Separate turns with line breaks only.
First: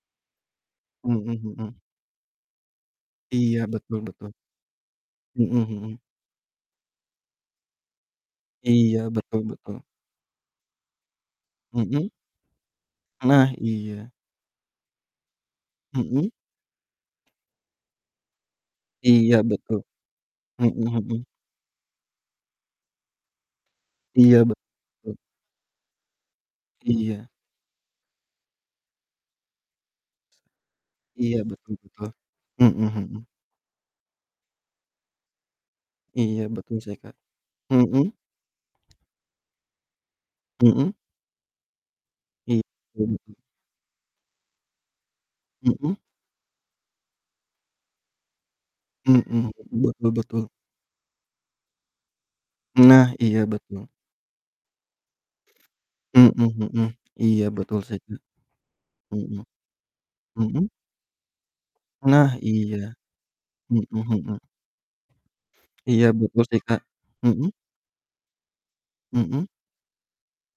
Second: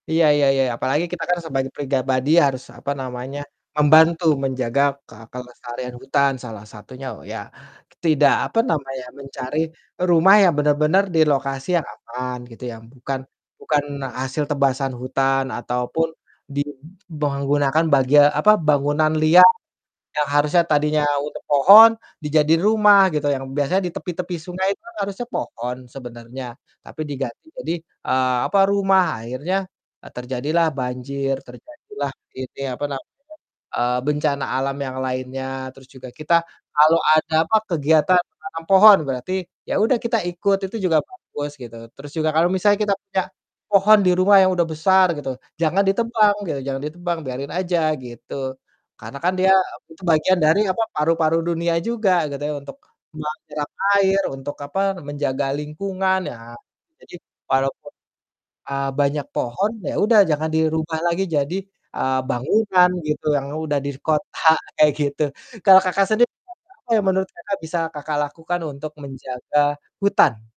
Iya iya iya, apalagi kita
Mhm
kan sebagai
mhm.
pribadi harus, apa namanya,
Iya, betul
membantu
betul.
menjaga ke
Mhm
kelestarian
mhm.
hutan salah satunya loh ya, tidak apa
Iya,
namanya,
betul
mencari
betul.
rumah yang bener-bener di lokasi yang
Mhm.
aman, gitu ya, bukan
Nah,
bukan
iya.
hasil tebasan hutan ataupun
Mhm.
di menggunakan bagia apa bangunan
Iya,
liar,
betul,
yang harusnya
mhm
tadinya
mhm.
untuk pohon dijadiin rumah gitu, yang biasanya di tepi-tepi
Iya,
sungai itu
betul.
harusnya pohon sebenarnya, tapi
Iya.
diganti jadi, eee, apa rumah, akhirnya, eee, terjadilah banjir,
Iya, betul betul,
terjadilah ini,
mhm
apa namanya,
mhm.
eee, bencana alam yang lainnya terus juga
Iya,
kita
betul sih,
kalau
Kak,
ada apa,
mhm.
kegiatan menanam pohon, berarti ya udah kita ikut, itu
Mhm.
juga bagus gitu, terus juga kalau
Iya,
misalnya kita
mhm.
punya pohon di rumah yang udah besar gitu, jangan
Mhm.
ditebang gitu, jangan ditebang biarin aja gitu, karena kan
Mhm,
dia apa tu
betul
bagian
betul.
dari apa paru-paru dunia juga gitu ya, untuk
Nah, iya
menyerap
betul.
air untuk apa, menjaga lingkungan,
Mhm
ya
mhm,
jadi,
iya betul,
walaupun,
sih.
ah, banyak
Mhm
pohon ya udah
mhm
jangan
mhm.
dirubah lagi jadi, eee,
Nah iya,
bangunan gitu yang udah di
mhm mhm.
kota kayak gitu. Kalau
Iya,
Kakak sendiri,
betul sih, Kak,
apa yang menurut
mhm.
Kakak bisa Kakak lakukan untuk
Mhm.
menjaga hutan?